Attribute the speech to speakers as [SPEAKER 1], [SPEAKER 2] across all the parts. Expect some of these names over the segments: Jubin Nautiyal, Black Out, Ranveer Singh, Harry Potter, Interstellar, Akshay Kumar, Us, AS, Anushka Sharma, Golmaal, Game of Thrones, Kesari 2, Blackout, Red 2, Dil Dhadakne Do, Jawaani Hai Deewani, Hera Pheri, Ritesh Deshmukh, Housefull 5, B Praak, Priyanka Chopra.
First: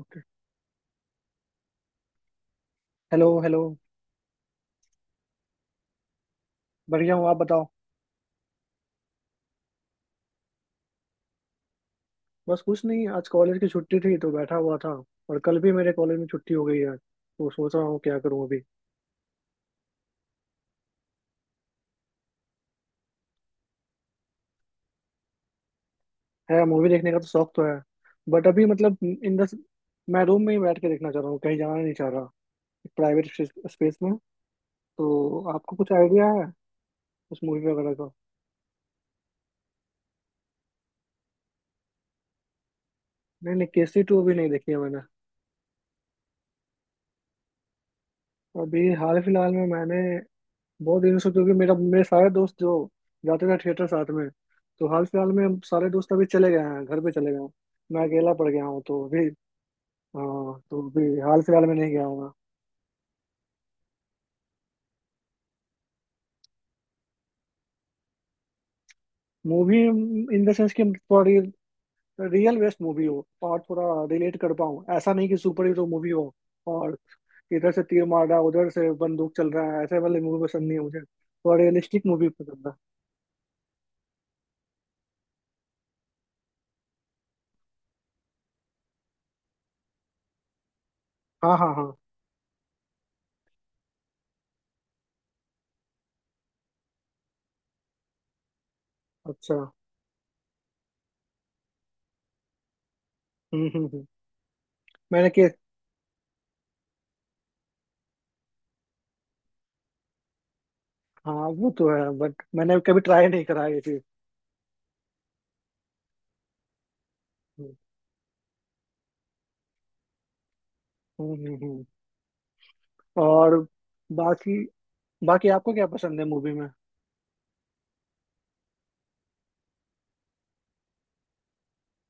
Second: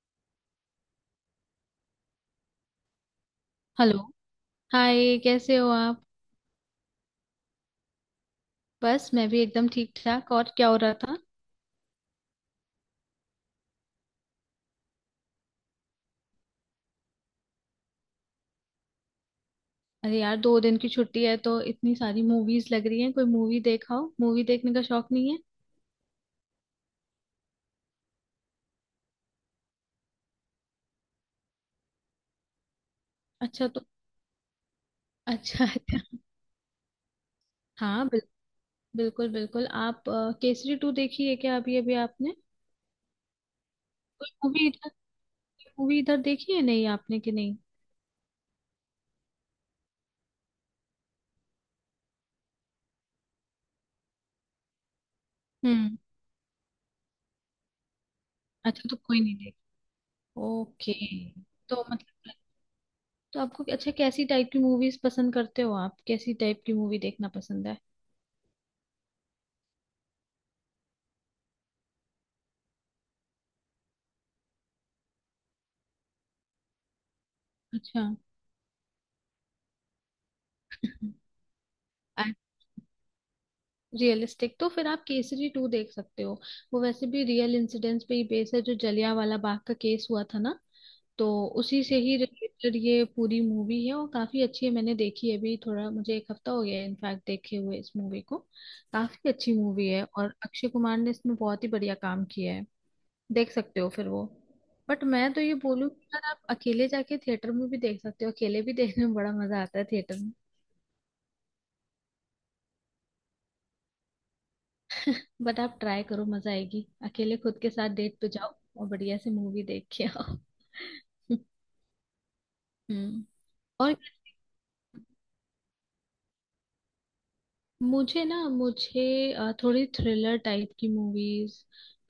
[SPEAKER 1] Okay. Hello hello.
[SPEAKER 2] Hello. Hi, कैसे हो आप?
[SPEAKER 1] बढ़िया हूँ, आप बताओ।
[SPEAKER 2] बस मैं भी एकदम ठीक ठाक। और क्या हो रहा था?
[SPEAKER 1] बस कुछ नहीं, आज कॉलेज की छुट्टी थी तो बैठा हुआ था। और कल भी मेरे कॉलेज में छुट्टी हो गई है तो सोच रहा हूँ क्या करूँ अभी।
[SPEAKER 2] अरे यार, दो दिन की छुट्टी है तो इतनी सारी मूवीज लग रही हैं। कोई मूवी देखाओ। मूवी देखने का शौक नहीं है?
[SPEAKER 1] है, मूवी देखने का तो शौक तो है, बट अभी मतलब इन द मैं रूम में ही बैठ के देखना चाह रहा हूँ, कहीं जाना नहीं चाह रहा। प्राइवेट
[SPEAKER 2] अच्छा। तो
[SPEAKER 1] स्पेस में। तो
[SPEAKER 2] अच्छा
[SPEAKER 1] आपको कुछ
[SPEAKER 2] अच्छा।
[SPEAKER 1] आइडिया है उस मूवी वगैरह
[SPEAKER 2] हाँ
[SPEAKER 1] का?
[SPEAKER 2] बिल, बिल्कुल बिल्कुल। आप केसरी टू देखी है क्या अभी अभी आपने?
[SPEAKER 1] नहीं नहीं, केसी टू
[SPEAKER 2] कोई
[SPEAKER 1] अभी नहीं देखी है मैंने।
[SPEAKER 2] मूवी इधर देखी है नहीं आपने कि नहीं?
[SPEAKER 1] अभी हाल फिलहाल में मैंने बहुत दिनों से क्योंकि मेरा मेरे सारे दोस्त जो जाते थे थिएटर साथ में, तो हाल फिलहाल में हम सारे
[SPEAKER 2] हम्म।
[SPEAKER 1] दोस्त अभी चले गए हैं, घर पे चले गए हैं। मैं अकेला पड़ गया हूँ
[SPEAKER 2] अच्छा, तो
[SPEAKER 1] तो
[SPEAKER 2] कोई
[SPEAKER 1] अभी।
[SPEAKER 2] नहीं देखी।
[SPEAKER 1] हाँ, तो
[SPEAKER 2] ओके।
[SPEAKER 1] अभी हाल फिलहाल में
[SPEAKER 2] तो
[SPEAKER 1] नहीं गया हूँ मैं।
[SPEAKER 2] मतलब तो आपको अच्छा, कैसी टाइप की मूवीज पसंद करते हो आप? कैसी टाइप की मूवी देखना पसंद है?
[SPEAKER 1] मूवी इन द सेंस कि थोड़ा रियल बेस्ड मूवी हो और थोड़ा रिलेट कर पाऊँ। ऐसा नहीं कि सुपर हीरो मूवी हो और इधर से
[SPEAKER 2] अच्छा,
[SPEAKER 1] तीर मार रहा है उधर से बंदूक चल रहा है, ऐसे वाली मूवी पसंद नहीं है मुझे। थोड़ा रियलिस्टिक मूवी पसंद है।
[SPEAKER 2] रियलिस्टिक। तो फिर आप केसरी टू देख सकते हो। वो वैसे भी रियल इंसिडेंट्स पे ही बेस है, जो जलियांवाला बाग का केस हुआ था ना, तो
[SPEAKER 1] हाँ हाँ
[SPEAKER 2] उसी
[SPEAKER 1] हाँ।
[SPEAKER 2] से ही रिलेटेड ये पूरी मूवी है और काफी अच्छी है। मैंने देखी है अभी, थोड़ा मुझे एक हफ्ता हो गया है इनफैक्ट देखे हुए इस मूवी को। काफी अच्छी
[SPEAKER 1] अच्छा।
[SPEAKER 2] मूवी है और अक्षय कुमार ने इसमें बहुत ही बढ़िया काम किया है। देख सकते हो
[SPEAKER 1] हम्म।
[SPEAKER 2] फिर वो। बट
[SPEAKER 1] मैंने
[SPEAKER 2] मैं तो
[SPEAKER 1] के
[SPEAKER 2] ये बोलूँ कि यार, आप अकेले जाके थिएटर में भी देख सकते हो। अकेले भी देखने में बड़ा मजा आता है थिएटर।
[SPEAKER 1] हाँ वो तो है, बट मैंने कभी ट्राई नहीं करा ये चीज।
[SPEAKER 2] बट आप ट्राई करो, मजा आएगी। अकेले खुद के
[SPEAKER 1] हम्म।
[SPEAKER 2] साथ डेट पे जाओ और बढ़िया से मूवी देख के आओ।
[SPEAKER 1] हम्म, हम्म।
[SPEAKER 2] हम्म।
[SPEAKER 1] और
[SPEAKER 2] और
[SPEAKER 1] बाकी, बाकी आपको क्या पसंद है मूवी में?
[SPEAKER 2] मुझे ना, थोड़ी थ्रिलर टाइप की मूवीज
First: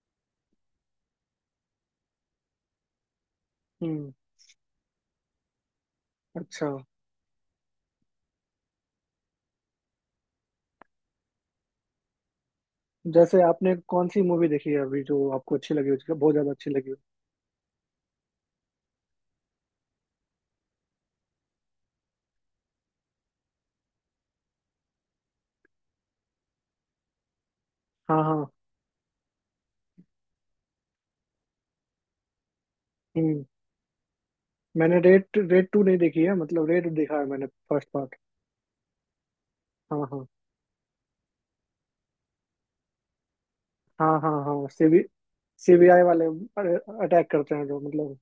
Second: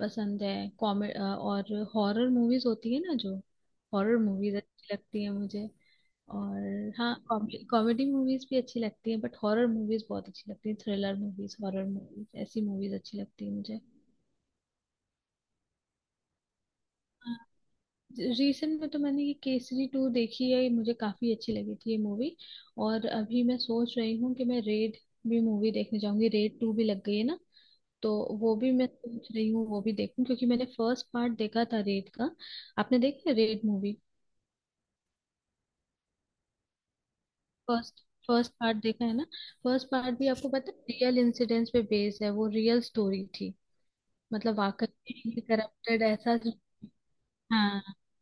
[SPEAKER 2] पसंद है। कॉमेडी और हॉरर मूवीज होती है ना जो,
[SPEAKER 1] हम्म।
[SPEAKER 2] हॉरर मूवीज अच्छी लगती है मुझे।
[SPEAKER 1] अच्छा,
[SPEAKER 2] और हाँ, कॉमेडी मूवीज भी अच्छी लगती है, बट हॉरर मूवीज बहुत अच्छी लगती है। थ्रिलर मूवीज, हॉरर मूवीज, ऐसी मूवीज अच्छी
[SPEAKER 1] जैसे
[SPEAKER 2] लगती है
[SPEAKER 1] आपने
[SPEAKER 2] मुझे।
[SPEAKER 1] कौन सी मूवी देखी है अभी जो आपको अच्छी लगी हो, जो बहुत ज्यादा अच्छी लगी हो?
[SPEAKER 2] रिसेंट में तो मैंने ये केसरी टू देखी है, ये मुझे काफी अच्छी लगी थी ये मूवी। और अभी मैं सोच रही हूँ कि मैं रेड भी मूवी देखने जाऊंगी। रेड टू भी लग गई है ना, तो
[SPEAKER 1] हाँ हाँ।
[SPEAKER 2] वो भी मैं सोच रही हूँ, वो भी देखूं, क्योंकि मैंने फर्स्ट पार्ट देखा था रेड का। आपने देखा है
[SPEAKER 1] हम्म।
[SPEAKER 2] Raid movie?
[SPEAKER 1] मैंने रेड, रेड टू नहीं देखी है, मतलब रेड देखा है मैंने, first
[SPEAKER 2] first
[SPEAKER 1] part.
[SPEAKER 2] First part देखा है ना। फर्स्ट
[SPEAKER 1] हाँ
[SPEAKER 2] पार्ट
[SPEAKER 1] हाँ।
[SPEAKER 2] भी आपको पता है रियल इंसिडेंट्स पे बेस्ड है, वो रियल स्टोरी थी।
[SPEAKER 1] हाँ हाँ
[SPEAKER 2] मतलब
[SPEAKER 1] हाँ, सीबी
[SPEAKER 2] वाकई
[SPEAKER 1] सीबीआई
[SPEAKER 2] करप्टेड
[SPEAKER 1] वाले
[SPEAKER 2] ऐसा।
[SPEAKER 1] अटैक करते हैं जो
[SPEAKER 2] हाँ
[SPEAKER 1] मतलब।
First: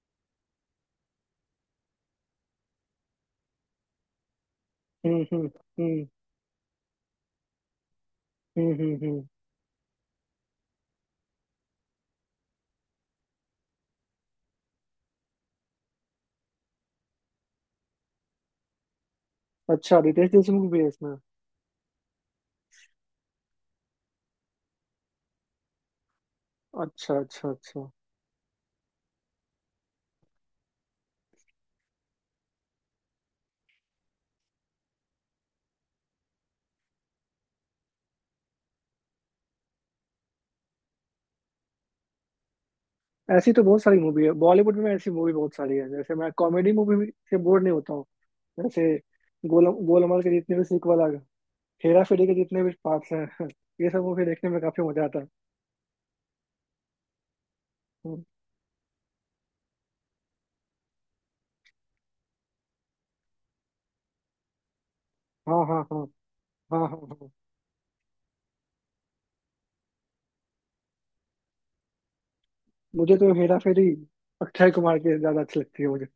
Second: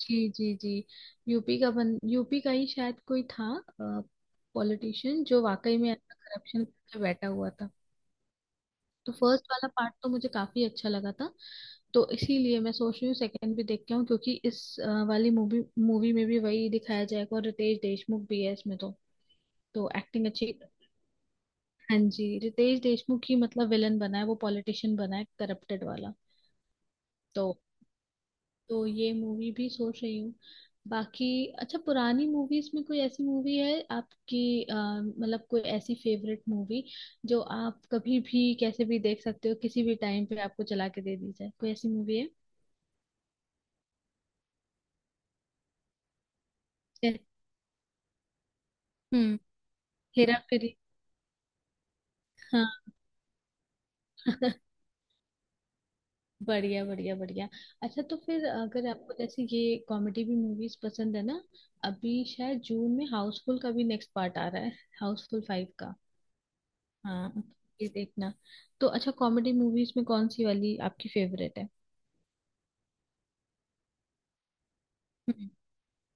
[SPEAKER 2] जी जी जी। यूपी का ही शायद कोई था पॉलिटिशियन जो
[SPEAKER 1] हम्म।
[SPEAKER 2] वाकई में
[SPEAKER 1] हम्म।
[SPEAKER 2] ऐसा करप्शन करके बैठा हुआ था।
[SPEAKER 1] हम्म हम्म
[SPEAKER 2] तो
[SPEAKER 1] हम्म।
[SPEAKER 2] फर्स्ट वाला पार्ट तो मुझे काफी अच्छा लगा था, तो इसीलिए मैं सोच रही हूँ सेकंड भी देख के आऊँ, क्योंकि इस अ, वाली मूवी मूवी में भी वही दिखाया जाएगा और रितेश देशमुख भी है इसमें, तो
[SPEAKER 1] अच्छा,
[SPEAKER 2] एक्टिंग
[SPEAKER 1] रितेश
[SPEAKER 2] अच्छी।
[SPEAKER 1] देशमुख भी है इसमें?
[SPEAKER 2] हाँ जी, रितेश देशमुख ही मतलब विलन बना है, वो पॉलिटिशियन बना है करप्टेड वाला।
[SPEAKER 1] अच्छा अच्छा
[SPEAKER 2] तो
[SPEAKER 1] अच्छा।
[SPEAKER 2] तो ये मूवी भी सोच रही हूँ। बाकी अच्छा, पुरानी मूवीज में कोई ऐसी मूवी है आपकी मतलब कोई ऐसी फेवरेट मूवी जो आप कभी भी कैसे भी देख सकते हो, किसी भी टाइम पे आपको चला के दे दी जाए, कोई ऐसी मूवी है?
[SPEAKER 1] ऐसी तो बहुत सारी मूवी है, बॉलीवुड में ऐसी मूवी बहुत सारी है। जैसे मैं कॉमेडी मूवी
[SPEAKER 2] जै-
[SPEAKER 1] से बोर नहीं होता हूँ। जैसे
[SPEAKER 2] हम्म।
[SPEAKER 1] गोलम गोलमाल के
[SPEAKER 2] हेरा
[SPEAKER 1] जितने भी
[SPEAKER 2] फेरी।
[SPEAKER 1] सीक्वल आ गए, हेरा फेरी के जितने भी
[SPEAKER 2] हाँ।
[SPEAKER 1] पार्ट्स हैं ये सब मूवी देखने में काफी मजा आता है।
[SPEAKER 2] बढ़िया बढ़िया बढ़िया। अच्छा, तो
[SPEAKER 1] हम्म,
[SPEAKER 2] फिर अगर आपको जैसे ये कॉमेडी भी मूवीज पसंद है ना, अभी शायद जून में हाउसफुल का भी नेक्स्ट पार्ट आ रहा है, हाउसफुल
[SPEAKER 1] हाँ
[SPEAKER 2] फाइव
[SPEAKER 1] हाँ
[SPEAKER 2] का।
[SPEAKER 1] हाँ। हाँ हाँ हाँ।
[SPEAKER 2] हाँ, ये देखना। तो अच्छा, कॉमेडी मूवीज में कौन सी वाली आपकी फेवरेट है?
[SPEAKER 1] मुझे तो हेरा फेरी, अक्षय कुमार की ज्यादा
[SPEAKER 2] हम्म।
[SPEAKER 1] अच्छी लगती है मुझे।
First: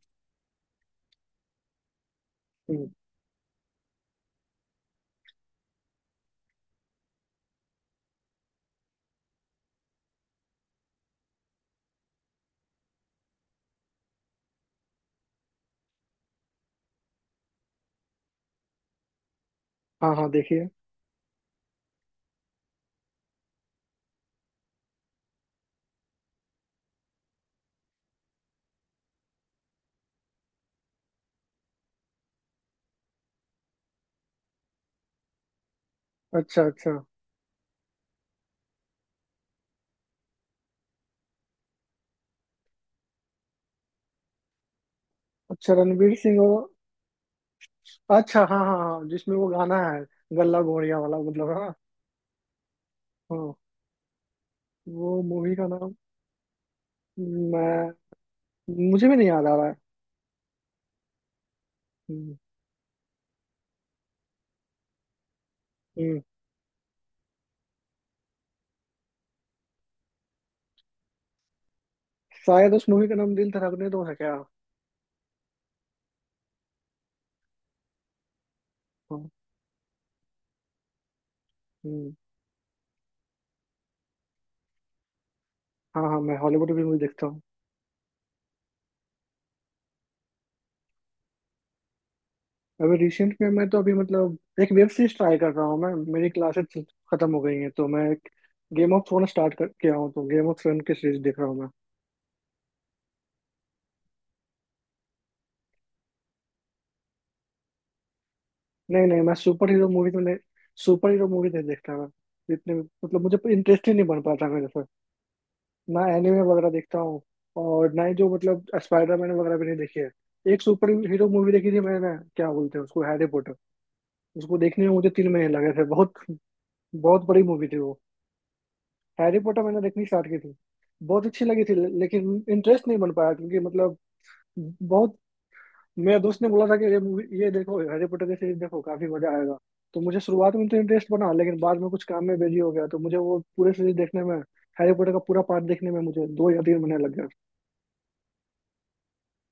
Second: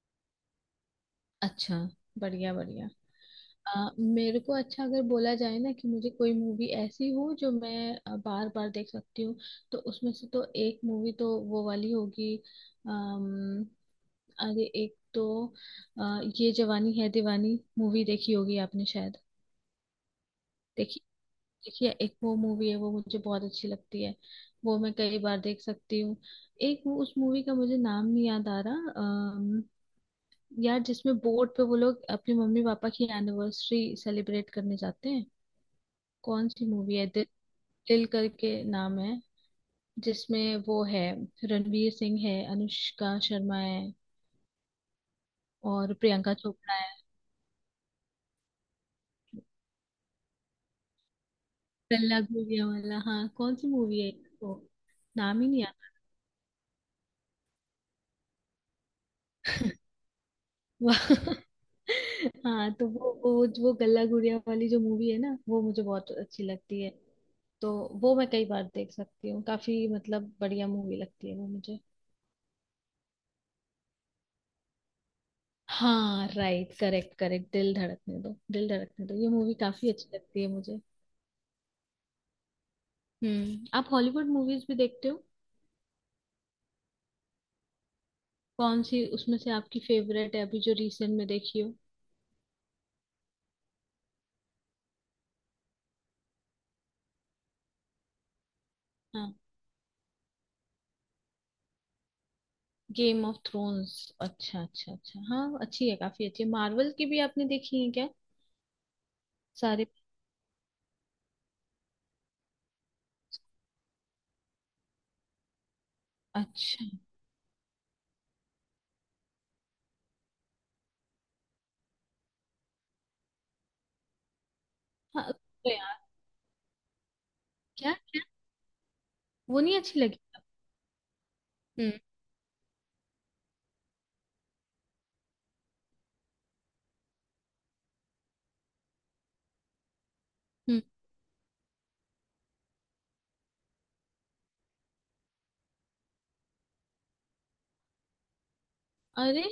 [SPEAKER 2] अच्छा, बढ़िया
[SPEAKER 1] हम्म,
[SPEAKER 2] बढ़िया। मेरे को अच्छा, अगर बोला जाए ना कि मुझे कोई मूवी ऐसी हो जो मैं बार बार देख सकती हूँ, तो उसमें से तो एक मूवी तो वो वाली होगी। अम, अरे, एक तो अ, ये जवानी है दीवानी मूवी देखी होगी आपने शायद।
[SPEAKER 1] हाँ हाँ देखिए।
[SPEAKER 2] देखी। देखिए, एक वो मूवी है, वो मुझे बहुत अच्छी लगती है, वो मैं कई बार देख सकती हूँ। एक वो, उस मूवी का मुझे नाम नहीं याद आ रहा। यार जिसमें बोट पे वो लोग अपने मम्मी पापा की एनिवर्सरी सेलिब्रेट करने जाते हैं। कौन
[SPEAKER 1] अच्छा
[SPEAKER 2] सी
[SPEAKER 1] अच्छा
[SPEAKER 2] मूवी है? दिल करके नाम है जिसमें, वो है रणवीर सिंह है, अनुष्का शर्मा है
[SPEAKER 1] अच्छा
[SPEAKER 2] और
[SPEAKER 1] रणवीर
[SPEAKER 2] प्रियंका
[SPEAKER 1] सिंह और,
[SPEAKER 2] चोपड़ा है।
[SPEAKER 1] अच्छा हाँ हाँ हाँ, जिसमें वो गाना है गल्ला गोरिया वाला, मतलब हाँ।
[SPEAKER 2] गल्ला गुड़िया वाला, हाँ।
[SPEAKER 1] हाँ।
[SPEAKER 2] कौन सी मूवी है वो?
[SPEAKER 1] वो
[SPEAKER 2] नाम ही
[SPEAKER 1] मूवी
[SPEAKER 2] नहीं।
[SPEAKER 1] का नाम, मैं, मुझे भी नहीं याद आ रहा है।
[SPEAKER 2] वाह।
[SPEAKER 1] हम्म,
[SPEAKER 2] हाँ, वो गल्ला गुड़िया वाली जो मूवी है ना, वो मुझे बहुत
[SPEAKER 1] हम्म।
[SPEAKER 2] अच्छी लगती है। तो वो मैं कई बार देख सकती हूँ, काफी मतलब बढ़िया मूवी लगती है वो मुझे।
[SPEAKER 1] शायद उस मूवी का नाम दिल धड़कने दो है क्या?
[SPEAKER 2] हाँ right, correct correct, Dil Dhadakne दो, दिल धड़कने दो।
[SPEAKER 1] हाँ।
[SPEAKER 2] ये मूवी काफी अच्छी लगती है मुझे।
[SPEAKER 1] हम्म,
[SPEAKER 2] हम्म। आप हॉलीवुड मूवीज भी देखते हो?
[SPEAKER 1] हाँ हाँ मैं हॉलीवुड की मूवी देखता हूँ।
[SPEAKER 2] कौन सी उसमें से आपकी फेवरेट है, अभी जो रिसेंट में देखी हो?
[SPEAKER 1] अभी रिसेंट में मैं तो अभी मतलब एक वेब सीरीज ट्राई कर रहा हूँ मैं। मेरी क्लासेस खत्म हो गई हैं तो मैं एक गेम ऑफ थ्रोन
[SPEAKER 2] हाँ।
[SPEAKER 1] स्टार्ट कर किया हूँ, तो गेम ऑफ थ्रोन की सीरीज देख रहा हूँ मैं।
[SPEAKER 2] Game of thrones. अच्छा अच्छा अच्छा, हाँ अच्छी है, काफी अच्छी है। मार्वल की भी आपने देखी है क्या
[SPEAKER 1] नहीं नहीं, मैं सुपर
[SPEAKER 2] सारे?
[SPEAKER 1] हीरो मूवी तो नहीं, सुपर हीरो मूवी नहीं देखता मैं। इतने मतलब मुझे इंटरेस्ट ही नहीं बन पाता मेरे से। ना एनिमे वगैरह
[SPEAKER 2] अच्छा।
[SPEAKER 1] देखता हूँ और ना ही जो मतलब स्पाइडरमैन वगैरह भी नहीं देखी है। एक सुपर हीरो मूवी देखी थी मैंने, क्या बोलते हैं उसको, हैरी, उसको देखने में मुझे
[SPEAKER 2] हाँ
[SPEAKER 1] 3 महीने
[SPEAKER 2] तो
[SPEAKER 1] लगे थे,
[SPEAKER 2] यार,
[SPEAKER 1] बहुत बहुत बड़ी मूवी थी
[SPEAKER 2] क्या
[SPEAKER 1] वो।
[SPEAKER 2] क्या?
[SPEAKER 1] हैरी
[SPEAKER 2] वो
[SPEAKER 1] पॉटर
[SPEAKER 2] नहीं
[SPEAKER 1] मैंने
[SPEAKER 2] अच्छी
[SPEAKER 1] देखनी
[SPEAKER 2] लगी
[SPEAKER 1] स्टार्ट की
[SPEAKER 2] आपको?
[SPEAKER 1] थी। बहुत अच्छी लगी थी
[SPEAKER 2] हम्म।
[SPEAKER 1] लेकिन इंटरेस्ट नहीं बन पाया क्योंकि मतलब बहुत, मेरे दोस्त ने बोला था कि ये मूवी, ये देखो हैरी पॉटर की सीरीज, देखो काफी मजा आएगा। तो मुझे शुरुआत में तो
[SPEAKER 2] हम्म।
[SPEAKER 1] इंटरेस्ट बना लेकिन बाद में कुछ काम में बिजी हो गया, तो मुझे वो पूरे सीरीज देखने में, हैरी पॉटर का पूरा पार्ट देखने में मुझे 2 या 3 महीने लग गए।
[SPEAKER 2] अरे,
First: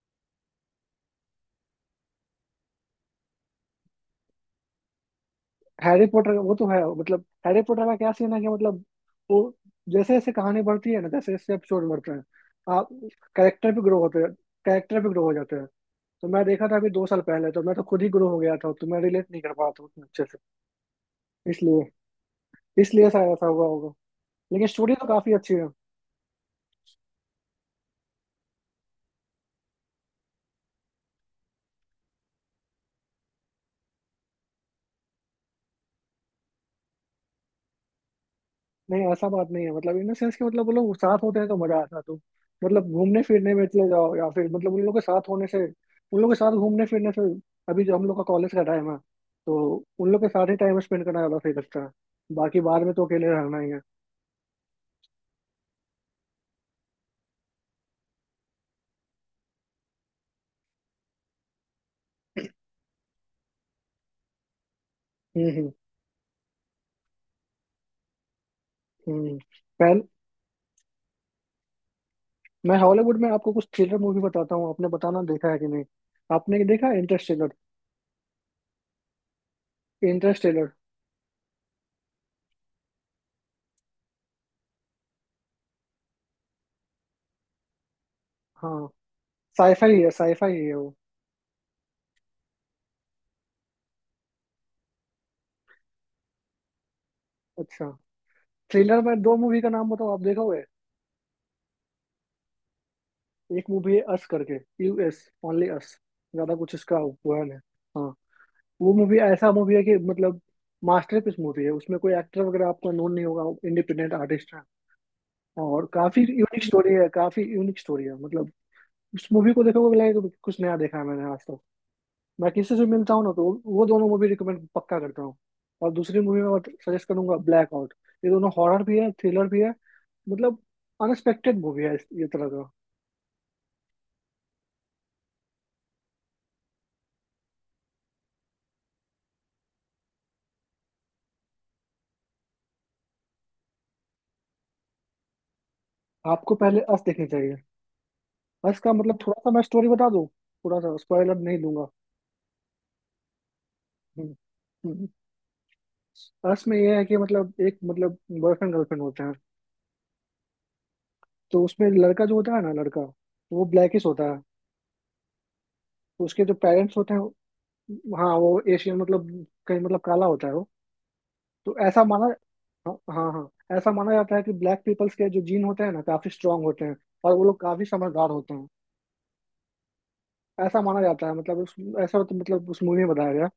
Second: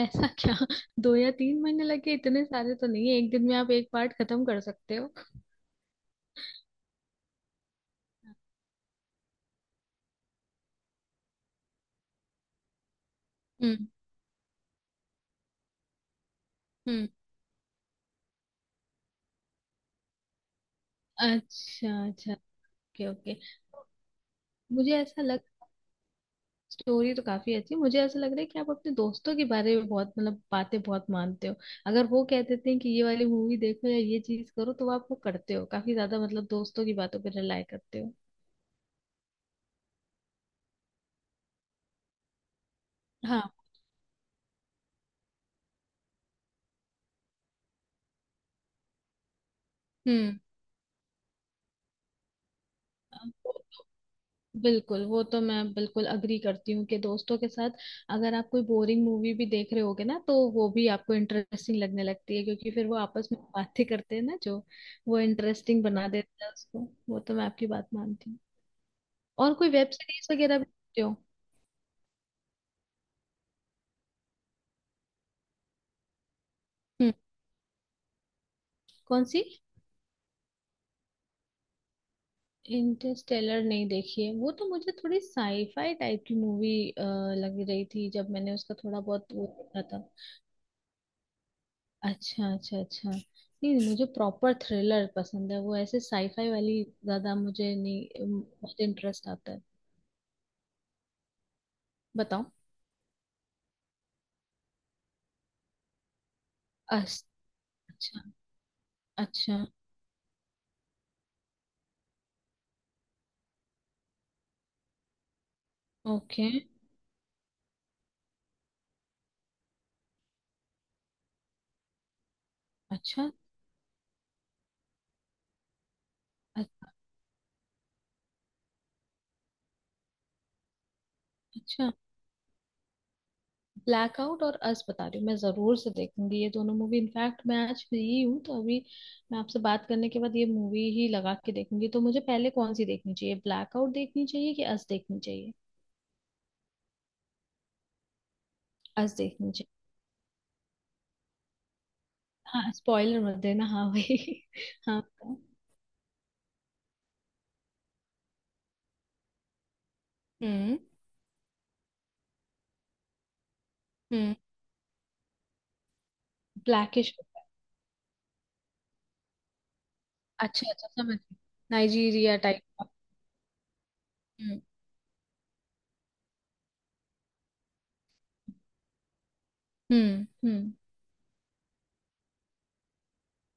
[SPEAKER 2] ऐसा क्या? दो या तीन महीने लगे? इतने सारे तो नहीं है, एक दिन में आप एक पार्ट खत्म कर सकते हो।
[SPEAKER 1] हैरी पॉटर, वो तो है, मतलब हैरी पॉटर का क्या सीन है कि मतलब वो, जैसे जैसे कहानी बढ़ती है ना, जैसे जैसे एपिसोड बढ़ते हैं, आप, कैरेक्टर भी
[SPEAKER 2] हम्म।
[SPEAKER 1] ग्रो होते हैं, कैरेक्टर भी ग्रो हो जाते हैं। तो मैं देखा था अभी दो
[SPEAKER 2] हम्म।
[SPEAKER 1] साल पहले, तो मैं तो खुद ही ग्रो हो गया था, तो मैं रिलेट नहीं कर पाया था उतने अच्छे से।
[SPEAKER 2] अच्छा
[SPEAKER 1] इसलिए,
[SPEAKER 2] अच्छा।
[SPEAKER 1] इसलिए
[SPEAKER 2] ओके
[SPEAKER 1] ऐसा
[SPEAKER 2] ओके।
[SPEAKER 1] ऐसा हुआ होगा। लेकिन
[SPEAKER 2] मुझे
[SPEAKER 1] स्टोरी तो
[SPEAKER 2] ऐसा
[SPEAKER 1] काफी
[SPEAKER 2] लग
[SPEAKER 1] अच्छी है।
[SPEAKER 2] स्टोरी तो काफी अच्छी है। मुझे ऐसा लग रहा है कि आप अपने दोस्तों के बारे में बहुत मतलब बातें बहुत मानते हो। अगर वो कह देते हैं कि ये वाली मूवी देखो या ये चीज करो, तो आप वो करते हो। काफी ज्यादा मतलब दोस्तों की बातों पर रिलाई करते हो।
[SPEAKER 1] नहीं ऐसा बात नहीं है, मतलब इन द सेंस कि मतलब वो लोग साथ होते हैं तो मजा आता है। तो मतलब घूमने
[SPEAKER 2] हाँ।
[SPEAKER 1] फिरने में चले जाओ या फिर मतलब उन लोगों के साथ होने से, उन लोगों के साथ घूमने फिरने से, अभी जो हम लोग का कॉलेज का टाइम है तो उन लोग के
[SPEAKER 2] हम्म।
[SPEAKER 1] साथ ही टाइम स्पेंड करना ज्यादा सही लगता है। बाकी बाद में तो अकेले रहना ही है।
[SPEAKER 2] बिल्कुल, वो तो मैं बिल्कुल अग्री करती हूँ कि दोस्तों के साथ अगर आप कोई बोरिंग मूवी भी देख रहे होगे ना, तो वो भी आपको इंटरेस्टिंग लगने लगती है, क्योंकि फिर वो आपस में बातें करते हैं ना, जो वो
[SPEAKER 1] हम्म
[SPEAKER 2] इंटरेस्टिंग बना देता है उसको। वो तो मैं आपकी बात मानती हूँ।
[SPEAKER 1] हम्म हम्म।
[SPEAKER 2] और कोई वेब
[SPEAKER 1] पहले
[SPEAKER 2] सीरीज वगैरह भी देखते हो?
[SPEAKER 1] मैं हॉलीवुड में आपको कुछ थ्रिलर मूवी बताता हूँ, आपने बताना देखा है कि नहीं। आपने देखा
[SPEAKER 2] हम्म।
[SPEAKER 1] इंटरस्टेलर?
[SPEAKER 2] कौन सी?
[SPEAKER 1] इंटरस्टेलर।
[SPEAKER 2] इंटरस्टेलर नहीं देखी है। वो तो मुझे थोड़ी साईफाई टाइप की मूवी लग रही थी जब मैंने उसका
[SPEAKER 1] हाँ,
[SPEAKER 2] थोड़ा बहुत वो
[SPEAKER 1] साईफाई
[SPEAKER 2] देखा।
[SPEAKER 1] है, साईफाई है वो।
[SPEAKER 2] अच्छा अच्छा अच्छा, नहीं मुझे प्रॉपर थ्रिलर पसंद है। वो ऐसे साईफाई वाली ज्यादा मुझे
[SPEAKER 1] अच्छा।
[SPEAKER 2] नहीं मुझे
[SPEAKER 1] थ्रिलर में
[SPEAKER 2] इंटरेस्ट
[SPEAKER 1] दो
[SPEAKER 2] आता
[SPEAKER 1] मूवी
[SPEAKER 2] है।
[SPEAKER 1] का नाम बताओ, आप देखोगे।
[SPEAKER 2] बताओ।
[SPEAKER 1] एक मूवी है अस करके, यूएस, ओनली अस। ज्यादा कुछ इसका
[SPEAKER 2] अस-
[SPEAKER 1] बयान है। हाँ।
[SPEAKER 2] अच्छा।
[SPEAKER 1] वो मूवी ऐसा
[SPEAKER 2] अच्छा।
[SPEAKER 1] मूवी है कि मतलब मास्टरपीस मूवी है। उसमें कोई एक्टर वगैरह आपको नोन नहीं होगा, इंडिपेंडेंट आर्टिस्ट है, और काफी
[SPEAKER 2] ओके।
[SPEAKER 1] यूनिक स्टोरी है, काफी यूनिक स्टोरी है। मतलब उस मूवी को देखोगे, लगेगा कि कुछ नया देखा है मैंने आज तक। मैं किसी से मिलता हूँ ना,
[SPEAKER 2] अच्छा।
[SPEAKER 1] तो वो दोनों मूवी रिकमेंड पक्का करता हूँ। और दूसरी मूवी मैं
[SPEAKER 2] अ-
[SPEAKER 1] सजेस्ट करूंगा ब्लैक आउट। ये दोनों हॉरर भी है, थ्रिलर भी है। मतलब अनएक्सपेक्टेड मूवी
[SPEAKER 2] अच्छा।
[SPEAKER 1] है इस ये तरह का।
[SPEAKER 2] ब्लैकआउट और अस, बता रही हूँ मैं जरूर से देखूंगी ये दोनों मूवी। इनफैक्ट मैं आज फ्री हूँ, तो अभी मैं आपसे बात करने के बाद ये मूवी ही लगा के देखूंगी। तो मुझे पहले कौन सी देखनी चाहिए, ब्लैकआउट देखनी चाहिए कि अस देखनी चाहिए?
[SPEAKER 1] आपको पहले अस देखनी चाहिए। अस का
[SPEAKER 2] अस
[SPEAKER 1] मतलब थोड़ा सा
[SPEAKER 2] देखनी
[SPEAKER 1] मैं
[SPEAKER 2] चाहिए।
[SPEAKER 1] स्टोरी बता दूं, थोड़ा सा स्पॉइलर नहीं दूंगा।
[SPEAKER 2] हाँ, स्पॉइलर मत देना, हाँ वही।
[SPEAKER 1] हम्म,
[SPEAKER 2] हाँ
[SPEAKER 1] हम्म।
[SPEAKER 2] बताओ।
[SPEAKER 1] अस में यह है कि मतलब एक मतलब बॉयफ्रेंड गर्लफ्रेंड होते हैं।
[SPEAKER 2] हम्म।
[SPEAKER 1] तो उसमें लड़का जो होता है ना, लड़का वो ब्लैकिश होता
[SPEAKER 2] हम्म।
[SPEAKER 1] है। तो उसके जो पेरेंट्स होते
[SPEAKER 2] ब्लैकिश
[SPEAKER 1] हैं,
[SPEAKER 2] होता
[SPEAKER 1] हाँ वो एशियन, मतलब कहीं मतलब काला होता
[SPEAKER 2] है?
[SPEAKER 1] है वो।
[SPEAKER 2] अच्छा अच्छा, समझ गई।
[SPEAKER 1] तो ऐसा माना,
[SPEAKER 2] नाइजीरिया टाइप का।
[SPEAKER 1] हाँ हाँ हाँ, ऐसा माना जाता है कि
[SPEAKER 2] हम्म
[SPEAKER 1] ब्लैक पीपल्स के जो जीन होते हैं ना, काफी स्ट्रांग होते हैं और वो लोग काफी समझदार होते हैं।
[SPEAKER 2] हम्म।
[SPEAKER 1] ऐसा माना जाता है, मतलब उस, मतलब उस मूवी में बताया गया।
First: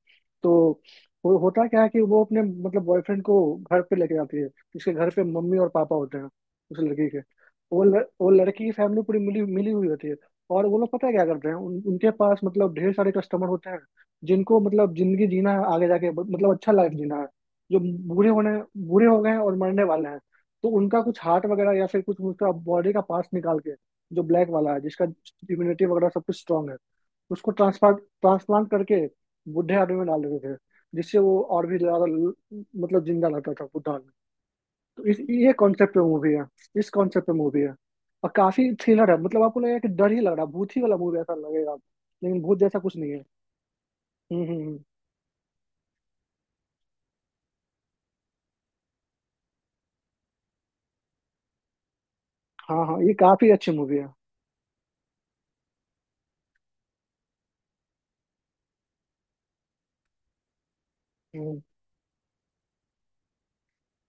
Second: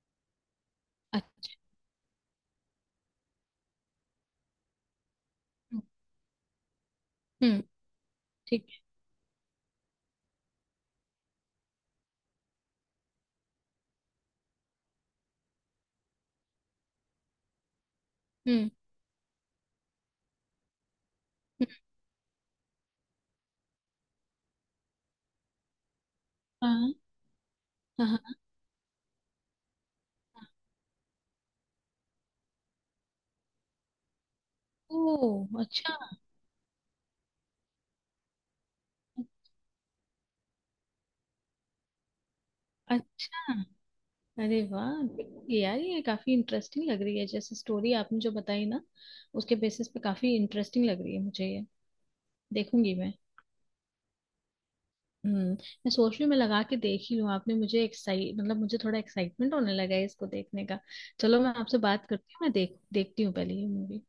[SPEAKER 1] तो वो
[SPEAKER 2] अच्छा।
[SPEAKER 1] होता क्या है कि वो अपने मतलब बॉयफ्रेंड को घर पे लेके जाती है। उसके घर पे मम्मी और
[SPEAKER 2] हम्म।
[SPEAKER 1] पापा होते हैं, उस लड़की के।
[SPEAKER 2] हम्म,
[SPEAKER 1] वो लड़की
[SPEAKER 2] ठीक
[SPEAKER 1] की
[SPEAKER 2] है।
[SPEAKER 1] फैमिली पूरी मिली मिली हुई होती है। और वो लोग पता है क्या करते हैं, उनके पास मतलब ढेर सारे कस्टमर होते हैं, जिनको मतलब जिंदगी जीना है आगे जाके, मतलब अच्छा लाइफ जीना है, जो बूढ़े होने
[SPEAKER 2] हम्म।
[SPEAKER 1] बूढ़े हो गए हैं और मरने वाले हैं। तो उनका कुछ हार्ट वगैरह
[SPEAKER 2] हम्म,
[SPEAKER 1] या फिर कुछ उसका बॉडी का पार्ट निकाल के, जो ब्लैक वाला है, जिसका इम्यूनिटी वगैरह सब कुछ स्ट्रांग है,
[SPEAKER 2] हाँ
[SPEAKER 1] उसको ट्रांसप्लांट,
[SPEAKER 2] हाँ हाँ हाँ।
[SPEAKER 1] ट्रांसप्लांट करके बुढ़े आदमी में डाल देते थे, जिससे वो और भी ज्यादा मतलब जिंदा रहता था बुढ़ा आदमी। तो इस ये
[SPEAKER 2] ओ
[SPEAKER 1] कॉन्सेप्ट
[SPEAKER 2] अच्छा।
[SPEAKER 1] पे मूवी है, इस कॉन्सेप्ट पे मूवी है। और काफी थ्रिलर है, मतलब आपको लगेगा कि डर ही लग रहा है, भूत ही वाला मूवी ऐसा लगेगा, लेकिन भूत जैसा कुछ नहीं है।
[SPEAKER 2] अच्छा।
[SPEAKER 1] हम्म हम्म
[SPEAKER 2] अरे
[SPEAKER 1] हम्म।
[SPEAKER 2] वाह, ये यार ये काफी इंटरेस्टिंग लग रही है। जैसे स्टोरी आपने जो बताई ना, उसके बेसिस पे काफी इंटरेस्टिंग लग रही है मुझे ये।
[SPEAKER 1] हाँ
[SPEAKER 2] देखूंगी
[SPEAKER 1] हाँ,
[SPEAKER 2] मैं।
[SPEAKER 1] ये काफी अच्छी मूवी है।
[SPEAKER 2] हम्म। मैं सोच रही हूँ मैं लगा के देख ही लूँ। आपने मुझे एक्साइट मतलब मुझे थोड़ा एक्साइटमेंट होने लगा है इसको देखने का। चलो, मैं
[SPEAKER 1] हम्म
[SPEAKER 2] आपसे बात करती हूँ। मैं देख देखती हूँ पहले ये मूवी।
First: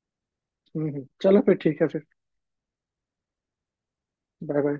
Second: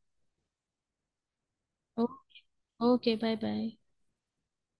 [SPEAKER 1] चलो फिर ठीक है फिर।
[SPEAKER 2] ओ- okay, bye bye.
[SPEAKER 1] Bye bye.